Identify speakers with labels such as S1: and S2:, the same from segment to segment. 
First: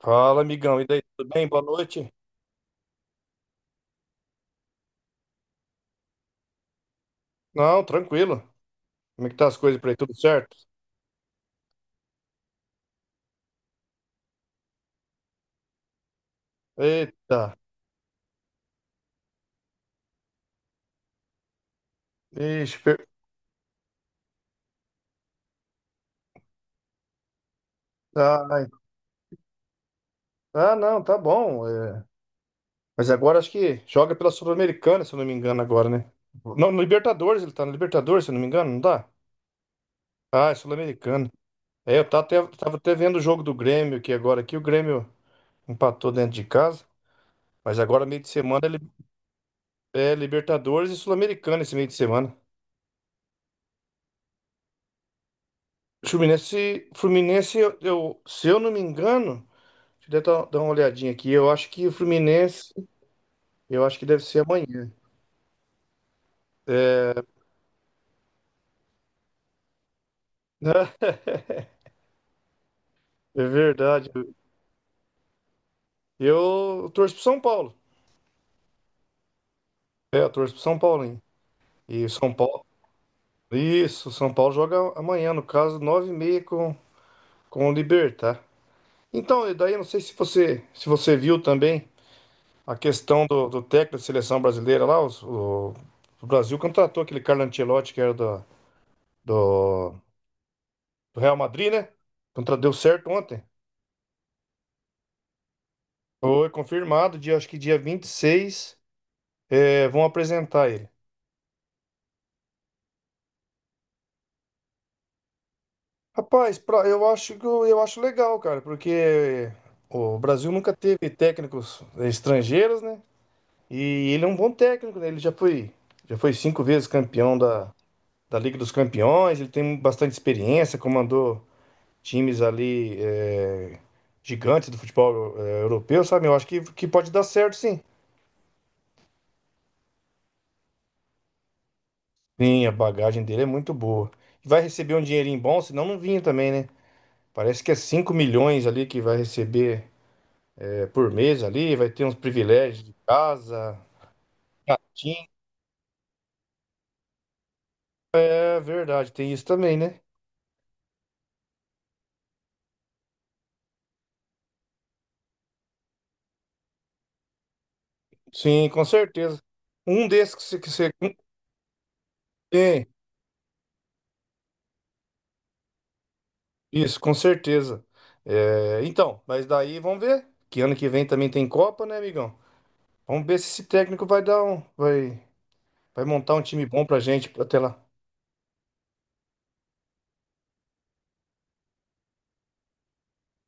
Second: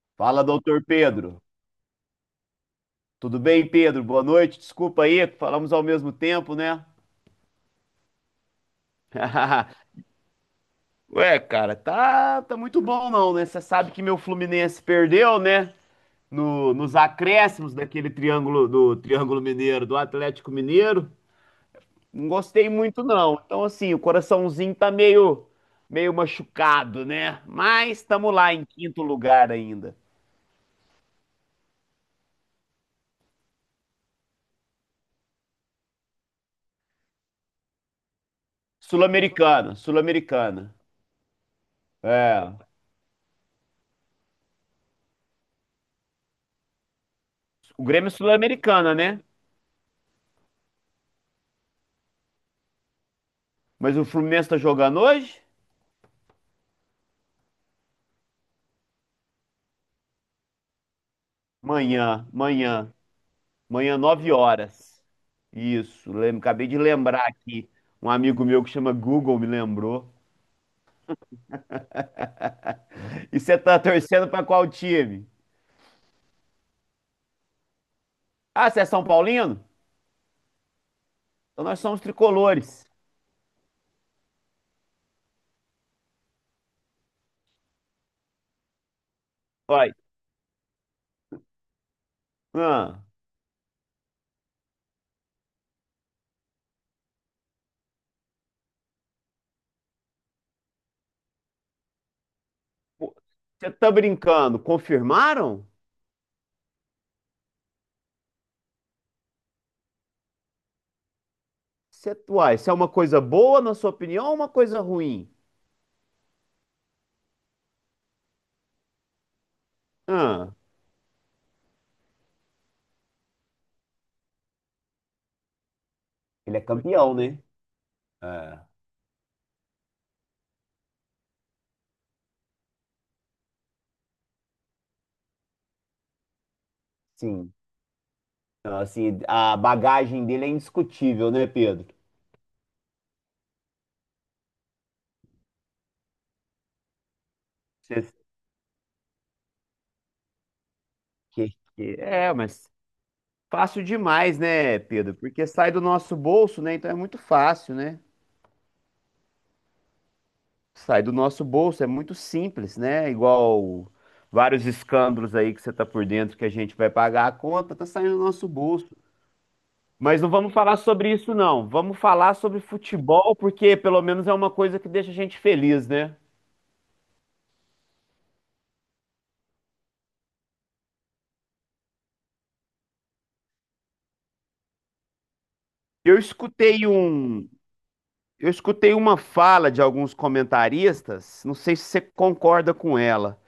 S1: Fala,
S2: Fala,
S1: amigão.
S2: doutor
S1: E daí, tudo
S2: Pedro.
S1: bem? Boa noite.
S2: Tudo bem, Pedro? Boa noite. Desculpa aí, falamos ao mesmo tempo, né?
S1: Não, tranquilo. Como é que tá as coisas por aí? Tudo certo?
S2: Cara, tá muito bom não, né? Você sabe que meu Fluminense perdeu, né? No, nos
S1: Eita.
S2: acréscimos daquele Triângulo Mineiro, do Atlético Mineiro. Não gostei
S1: Ixi, per...
S2: muito não. Então assim, o coraçãozinho tá meio machucado, né? Mas estamos lá em
S1: Ai.
S2: quinto lugar ainda.
S1: Ah, não, tá bom. É. Mas agora acho que joga pela Sul-Americana, se eu não me engano, agora, né? Não, no Libertadores, ele tá no Libertadores, se eu não me engano, não tá? Ah, é
S2: Sul-Americana.
S1: Sul-Americana. É, eu
S2: É,
S1: tava até vendo o jogo do Grêmio aqui agora, aqui o Grêmio empatou dentro de casa, mas
S2: o
S1: agora
S2: Grêmio é
S1: meio de semana li-
S2: Sul-Americana, né?
S1: é Libertadores e Sul-Americana esse meio de semana.
S2: Mas o Fluminense tá jogando hoje?
S1: Fluminense, se eu não me engano, deixa eu dar uma olhadinha aqui. Eu acho que o
S2: Manhã,
S1: Fluminense,
S2: manhã,
S1: eu
S2: manhã,
S1: acho que deve
S2: 9
S1: ser amanhã.
S2: horas. Isso, acabei de
S1: É,
S2: lembrar aqui. Um amigo meu que chama Google me lembrou. E
S1: é
S2: você tá
S1: verdade.
S2: torcendo pra qual time?
S1: Eu torço pro São Paulo.
S2: Ah, você é São Paulino?
S1: É, eu torço pro São Paulo, hein?
S2: Então nós somos
S1: E o São Paulo.
S2: tricolores.
S1: Isso, o São Paulo joga amanhã, no caso, nove e meia com o Libertad. Então, e daí eu não
S2: Olha,
S1: sei se você, se você viu também a
S2: ah,
S1: questão do técnico da seleção brasileira lá. O Brasil contratou aquele Carlo Ancelotti que era do, do Real Madrid, né? Então deu certo
S2: pô,
S1: ontem.
S2: você tá brincando? Confirmaram?
S1: Foi confirmado, dia, acho que dia 26, é, vão apresentar ele.
S2: Você, uai, isso é uma coisa boa, na sua opinião, ou uma coisa ruim?
S1: Rapaz, pra- eu acho que eu acho legal, cara, porque o Brasil
S2: Ah,
S1: nunca teve técnicos é, estrangeiros, né? E ele é um bom técnico, né? Já foi
S2: ele é
S1: cinco vezes
S2: campeão,
S1: campeão
S2: né?
S1: da Liga
S2: É.
S1: dos Campeões, ele tem bastante experiência, comandou times ali é, gigantes do futebol é, europeu, sabe? Eu acho que pode dar
S2: Sim.
S1: certo, sim.
S2: Então, assim, a bagagem dele é indiscutível, né, Pedro?
S1: Sim, a bagagem dele é muito boa. E vai receber um dinheirinho bom, senão não vinha também, né? Parece que é 5
S2: Cês-
S1: milhões ali que vai receber é, por mês ali, vai ter uns
S2: É, mas
S1: privilégios de casa,
S2: fácil demais, né, Pedro?
S1: gatinho.
S2: Porque sai do nosso bolso, né? Então é muito fácil, né?
S1: É verdade, tem isso também, né?
S2: Sai do nosso bolso, é muito simples, né? Igual vários escândalos aí que você tá por dentro que a gente vai pagar a conta, tá saindo do nosso
S1: Sim, com
S2: bolso.
S1: certeza. Um
S2: Mas não
S1: desses
S2: vamos
S1: que
S2: falar
S1: você-
S2: sobre
S1: um-
S2: isso, não. Vamos falar sobre
S1: Tem,
S2: futebol, porque pelo menos é uma coisa que deixa a gente feliz, né?
S1: isso, com certeza. É, então, mas daí vamos ver, que ano que vem também tem Copa, né, amigão? Vamos ver se esse técnico vai dar um... Vai, vai
S2: Eu
S1: montar um time bom
S2: escutei
S1: pra gente
S2: um,
S1: até lá.
S2: eu escutei uma fala de alguns comentaristas, não sei se você concorda com ela,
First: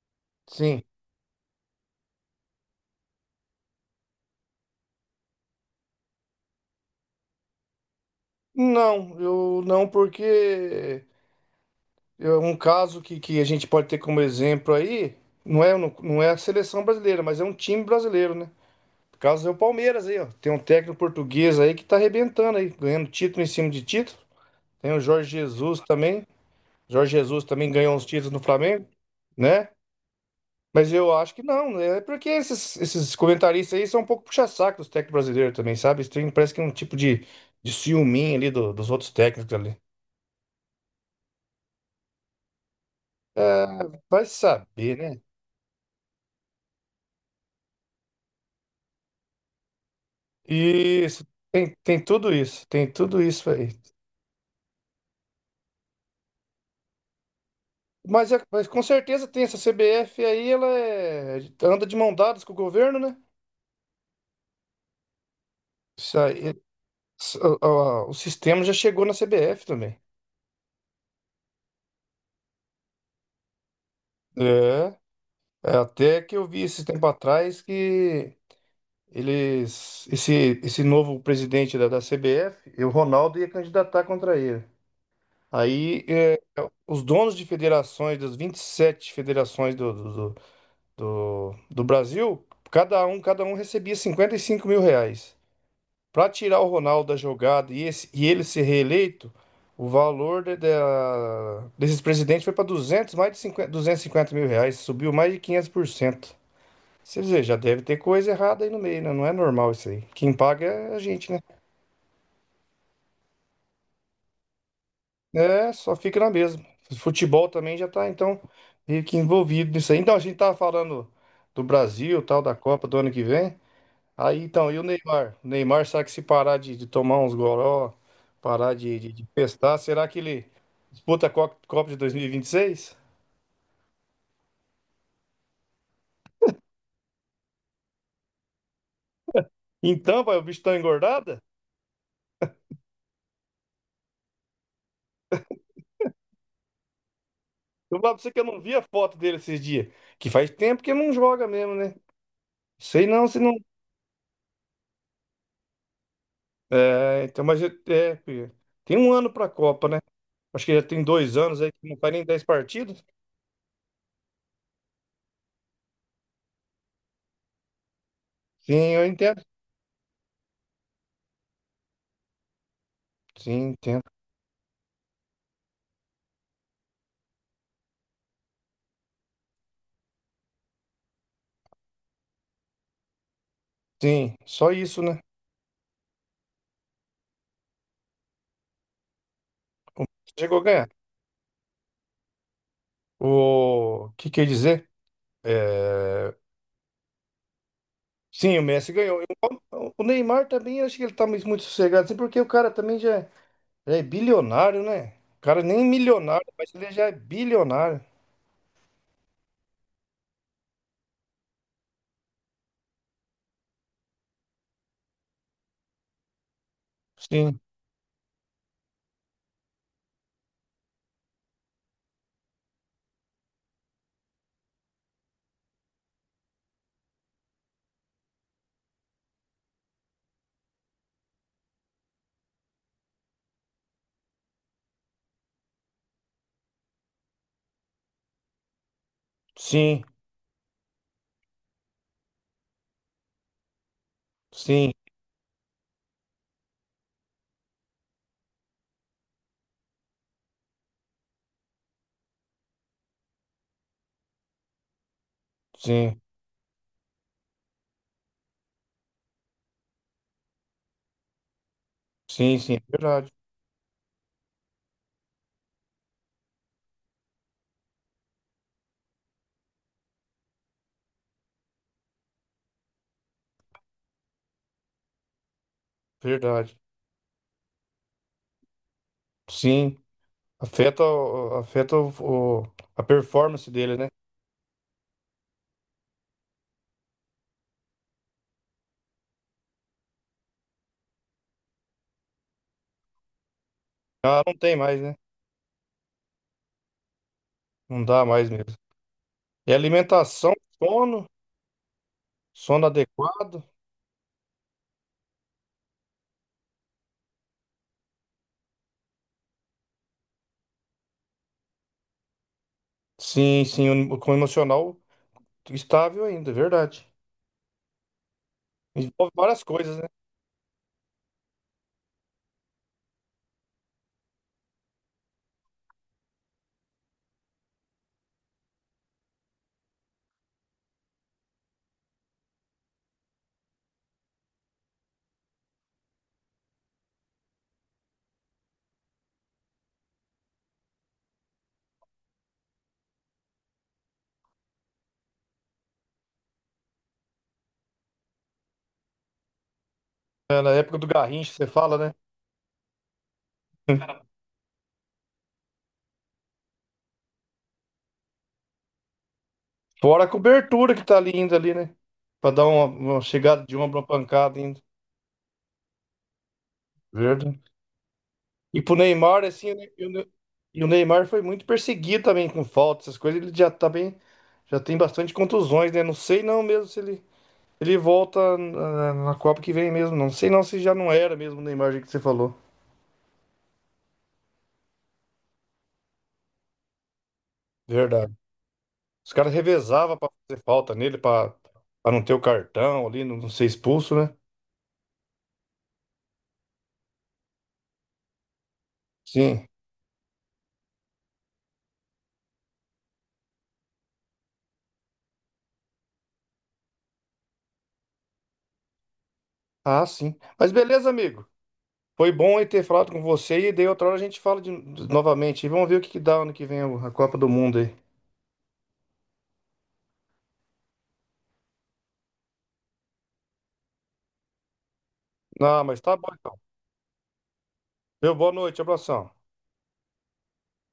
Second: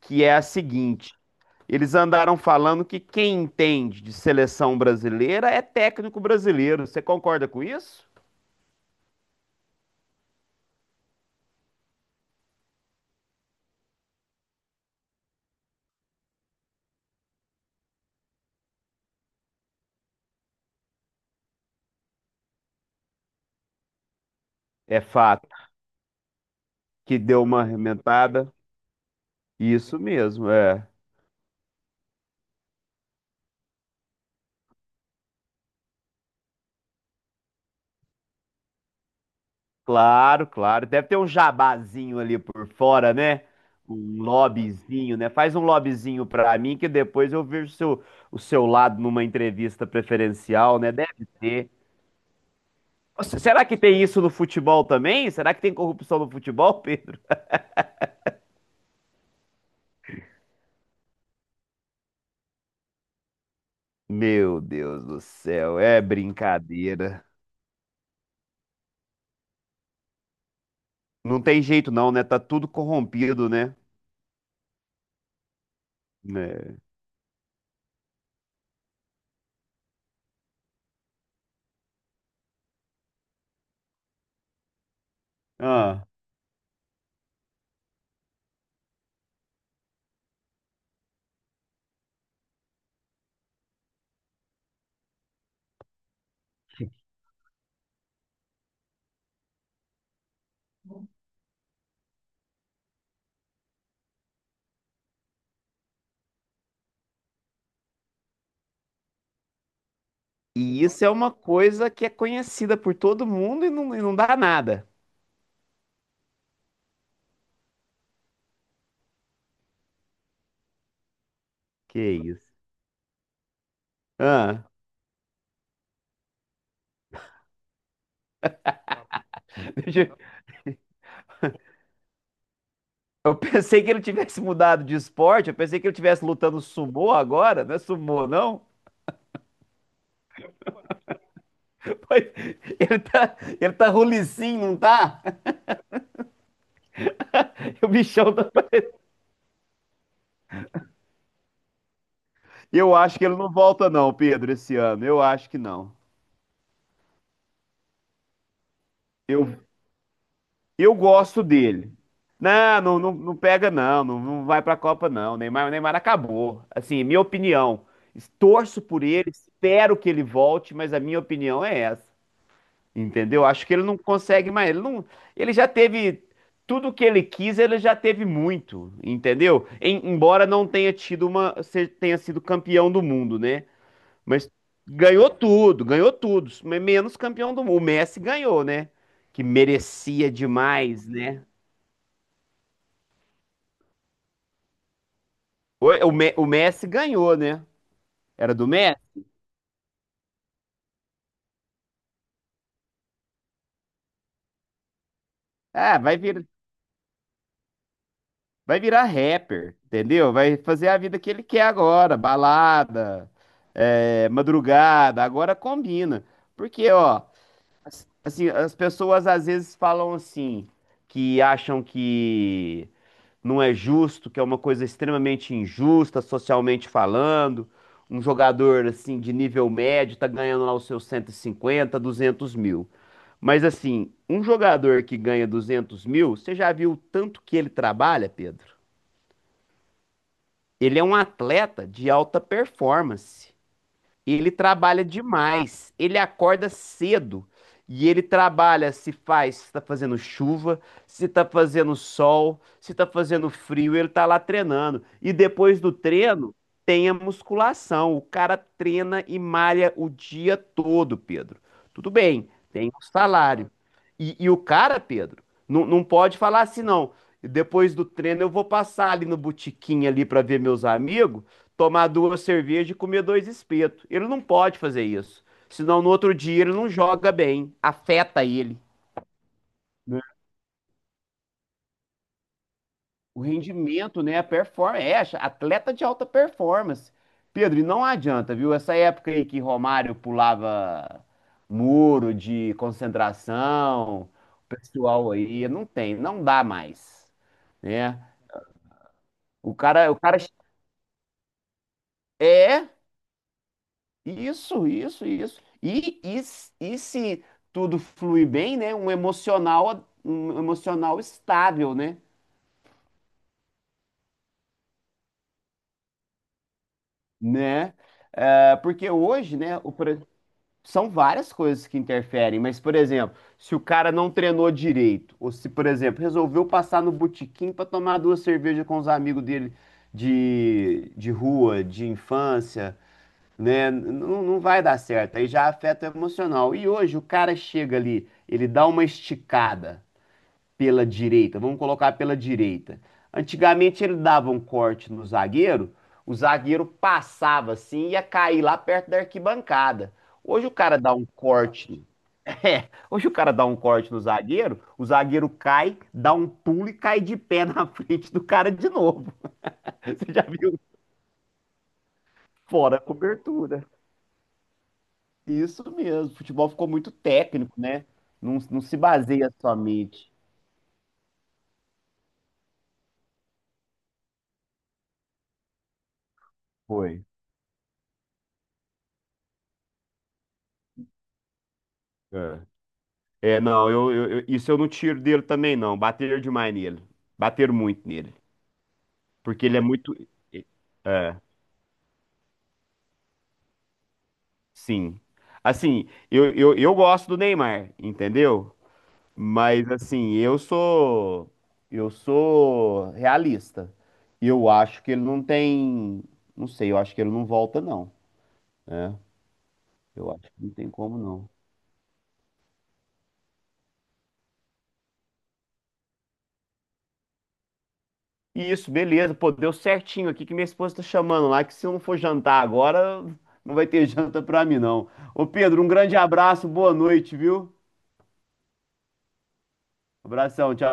S2: que é a
S1: Sim.
S2: seguinte: eles andaram falando que quem entende de seleção brasileira é técnico brasileiro. Você concorda com isso?
S1: Não, eu não, porque é um caso que a gente pode ter como exemplo aí, não é, não é a seleção brasileira, mas é um time brasileiro, né? O caso é o Palmeiras aí, ó. Tem um técnico português aí que tá arrebentando aí, ganhando título em cima de título. Tem o
S2: É
S1: Jorge
S2: fato
S1: Jesus também. Jorge
S2: que
S1: Jesus
S2: deu uma
S1: também ganhou uns títulos no
S2: arrementada.
S1: Flamengo, né?
S2: Isso mesmo, é.
S1: Mas eu acho que não, né? É porque esses comentaristas aí são um pouco puxa-saco dos técnicos brasileiros também, sabe? Eles têm- parece que é um tipo de ciúminho ali do- dos outros técnicos ali.
S2: Claro, claro. Deve ter um jabazinho ali por fora, né? Um
S1: Vai saber,
S2: lobbyzinho,
S1: né?
S2: né? Faz um lobbyzinho pra mim que depois eu vejo o seu lado numa entrevista preferencial, né?
S1: Isso,
S2: Deve ter.
S1: tem, tem tudo
S2: Nossa,
S1: isso
S2: será
S1: aí.
S2: que tem isso no futebol também? Será que tem corrupção no futebol, Pedro?
S1: Mas, é- mas com certeza tem essa CBF aí, ela é- anda de mão dadas com o governo, né?
S2: Meu Deus do céu, é
S1: Isso aí,
S2: brincadeira.
S1: s- o sistema já chegou na CBF também.
S2: Não tem jeito não, né? Tá tudo corrompido, né?
S1: É, é, até que eu vi
S2: É.
S1: esse tempo atrás que esse novo presidente da CBF, e o Ronaldo ia candidatar contra ele. Aí
S2: Ah,
S1: é, os donos de federações, das 27 federações do Brasil, cada um recebia 55 mil reais. Para tirar o Ronaldo da jogada e, esse- e ele ser reeleito, o valor de- da- desses presidentes foi para 200 mais de cinquenta 250 mil reais, subiu mais de 500%. Você dizer, já deve ter coisa errada aí no meio, né? Não é normal isso aí. Quem paga
S2: e
S1: é a
S2: isso é
S1: gente,
S2: uma
S1: né?
S2: coisa que é conhecida por todo mundo e não dá nada.
S1: É, só fica na mesma. Futebol também já tá, então, meio que envolvido nisso aí. Então, a gente tava falando do
S2: Que
S1: Brasil, tal,
S2: isso.
S1: da Copa do ano que vem. Aí
S2: Ah,
S1: então, e o Neymar? O Neymar, será que se parar de tomar uns goró, parar de festar,
S2: deixa
S1: será que ele disputa a Co- Copa de 2026?
S2: eu pensei que ele tivesse mudado de esporte, eu pensei que ele tivesse lutando sumô agora, não é sumô, não?
S1: Então, pai, o bicho tá engordada?
S2: Pois, ele tá rulicim, não tá? O
S1: Eu falo pra você
S2: bichão
S1: que eu
S2: tá...
S1: não vi a foto dele esses dias. Que faz tempo que não joga mesmo, né?
S2: Eu
S1: Sei
S2: acho que
S1: não,
S2: ele
S1: se
S2: não
S1: não.
S2: volta não, Pedro, esse ano. Eu acho que não.
S1: É, então, mas eu- é, filho, tem 1 ano pra
S2: Eu,
S1: Copa, né? Acho que já
S2: eu
S1: tem dois
S2: gosto
S1: anos aí que
S2: dele.
S1: não faz nem dez
S2: Não, não,
S1: partidos.
S2: não, não pega, não, não, não vai pra Copa, não. Neymar acabou. Assim, minha opinião.
S1: Sim,
S2: Torço por
S1: eu
S2: ele,
S1: entendo.
S2: espero que ele volte, mas a minha opinião é essa. Entendeu? Acho
S1: Sim,
S2: que ele não
S1: entendo.
S2: consegue mais. Ele, não, ele já teve tudo que ele quis, ele já teve muito, entendeu? Embora não tenha tido uma, se- tenha sido campeão do mundo, né?
S1: Sim,
S2: Mas
S1: só isso, né?
S2: ganhou tudo, mas menos campeão do mundo. O Messi ganhou, né? Que merecia
S1: Chegou a ganhar.
S2: demais, né?
S1: O que quer dizer?
S2: O, o
S1: É,
S2: Me- o Messi ganhou, né? Era
S1: sim, o
S2: do
S1: Messi
S2: Messi?
S1: ganhou. Eu- o Neymar também, eu acho que ele tá muito muito sossegado, assim, porque o cara também já, já é bilionário, né? O cara nem é
S2: Ah,
S1: milionário, mas ele já é bilionário.
S2: vai virar rapper, entendeu? Vai fazer a vida que ele quer agora, balada, é, madrugada, agora combina. Porque, ó,
S1: Sim,
S2: assim, as pessoas às vezes falam assim, que acham que não é justo, que é uma coisa extremamente injusta, socialmente falando. Um jogador assim de nível médio tá ganhando lá os seus 150 200 mil. Mas assim, um jogador que ganha 200 mil, você já viu o tanto que ele trabalha, Pedro?
S1: sim,
S2: Ele é um atleta de alta performance. Ele
S1: sim,
S2: trabalha demais. Ele acorda cedo. E ele trabalha se tá fazendo chuva, se tá fazendo sol, se tá fazendo frio, ele tá lá treinando. E depois do
S1: sim,
S2: treino, tem a musculação. O cara treina e malha o dia todo, Pedro. Tudo bem,
S1: sim, sim,
S2: tem o
S1: verdade,
S2: salário. E o cara, Pedro, não pode falar assim, não. Depois do treino eu vou passar ali no botequim ali para ver meus amigos tomar duas cervejas e comer dois espetos. Ele não pode fazer isso. Senão no outro dia ele
S1: verdade.
S2: não joga bem, afeta ele.
S1: Sim,
S2: Né?
S1: afeta, o- afeta a
S2: O
S1: performance dele, né?
S2: rendimento, né? A performance. É, atleta de alta performance. Pedro, e não adianta, viu? Essa época aí que Romário pulava muro de concentração,
S1: Ah, não
S2: o
S1: tem mais, né?
S2: pessoal aí, não tem, não dá mais,
S1: Não
S2: né?
S1: dá mais mesmo. E
S2: O cara, o cara
S1: alimentação, sono, sono
S2: é,
S1: adequado.
S2: Isso, isso, isso. E se tudo fluir bem, né? Um emocional estável, né?
S1: Sim, sim, o- com o emocional estável ainda, é verdade.
S2: Né? É, porque
S1: Envolve
S2: hoje,
S1: várias
S2: né,
S1: coisas, né?
S2: são várias coisas que interferem, mas, por exemplo, se o cara não treinou direito, ou se, por exemplo, resolveu passar no botequim para tomar duas cervejas com os amigos dele de rua, de infância, né? Não, não vai dar certo. Aí já afeta o emocional. E hoje o cara chega ali, ele dá uma esticada pela direita, vamos colocar pela direita. Antigamente ele dava um corte no zagueiro, o zagueiro passava assim e ia cair lá perto da arquibancada.
S1: É,
S2: Hoje o
S1: na época
S2: cara
S1: do
S2: dá um
S1: Garrincha, você fala,
S2: corte.
S1: né?
S2: É, hoje o cara dá um corte no zagueiro, o zagueiro cai, dá um pulo e cai de pé na frente do cara de novo.
S1: Fora a
S2: Você já viu?
S1: cobertura que tá ali ainda ali, né? Pra dar
S2: Fora a
S1: uma chegada de
S2: cobertura.
S1: ombro, uma pancada ainda.
S2: Isso mesmo. Futebol ficou muito
S1: Verdade.
S2: técnico, né? Não
S1: E pro
S2: se
S1: Neymar,
S2: baseia
S1: assim,
S2: somente.
S1: e o Neymar foi muito perseguido também com falta, essas coisas. Ele já tá bem, já tem bastante contusões, né? Não sei não mesmo se ele,
S2: Foi.
S1: ele volta na Copa que vem mesmo. Não sei não se já não era mesmo o Neymar, do jeito que você falou.
S2: É, É, não, isso eu não tiro dele também, não. Bateram demais nele. Bateram muito
S1: Verdade.
S2: nele.
S1: Os caras
S2: Porque ele é muito.
S1: revezavam pra fazer falta nele,
S2: É,
S1: pra, pra não ter o cartão ali, não ser expulso, né?
S2: sim. Assim, eu gosto do Neymar, entendeu?
S1: Sim.
S2: Mas, assim, eu sou. Eu sou realista. Eu acho que ele não tem. Não sei, eu acho que ele não volta, não.
S1: Ah,
S2: Eu
S1: sim.
S2: acho que não
S1: Mas
S2: tem
S1: beleza,
S2: como,
S1: amigo.
S2: não.
S1: Foi bom eu ter falado com você e daí outra hora a gente fala de, novamente. E vamos ver o que que dá ano que vem a Copa do Mundo aí.
S2: Isso, beleza. Pô, deu certinho aqui que minha esposa tá chamando lá, que se eu não for jantar agora, não vai ter janta pra mim, não. Ô, Pedro,
S1: Não,
S2: um
S1: mas tá
S2: grande
S1: bom então.
S2: abraço, boa noite, viu?
S1: Meu, boa noite, abração.
S2: Abração, tchau.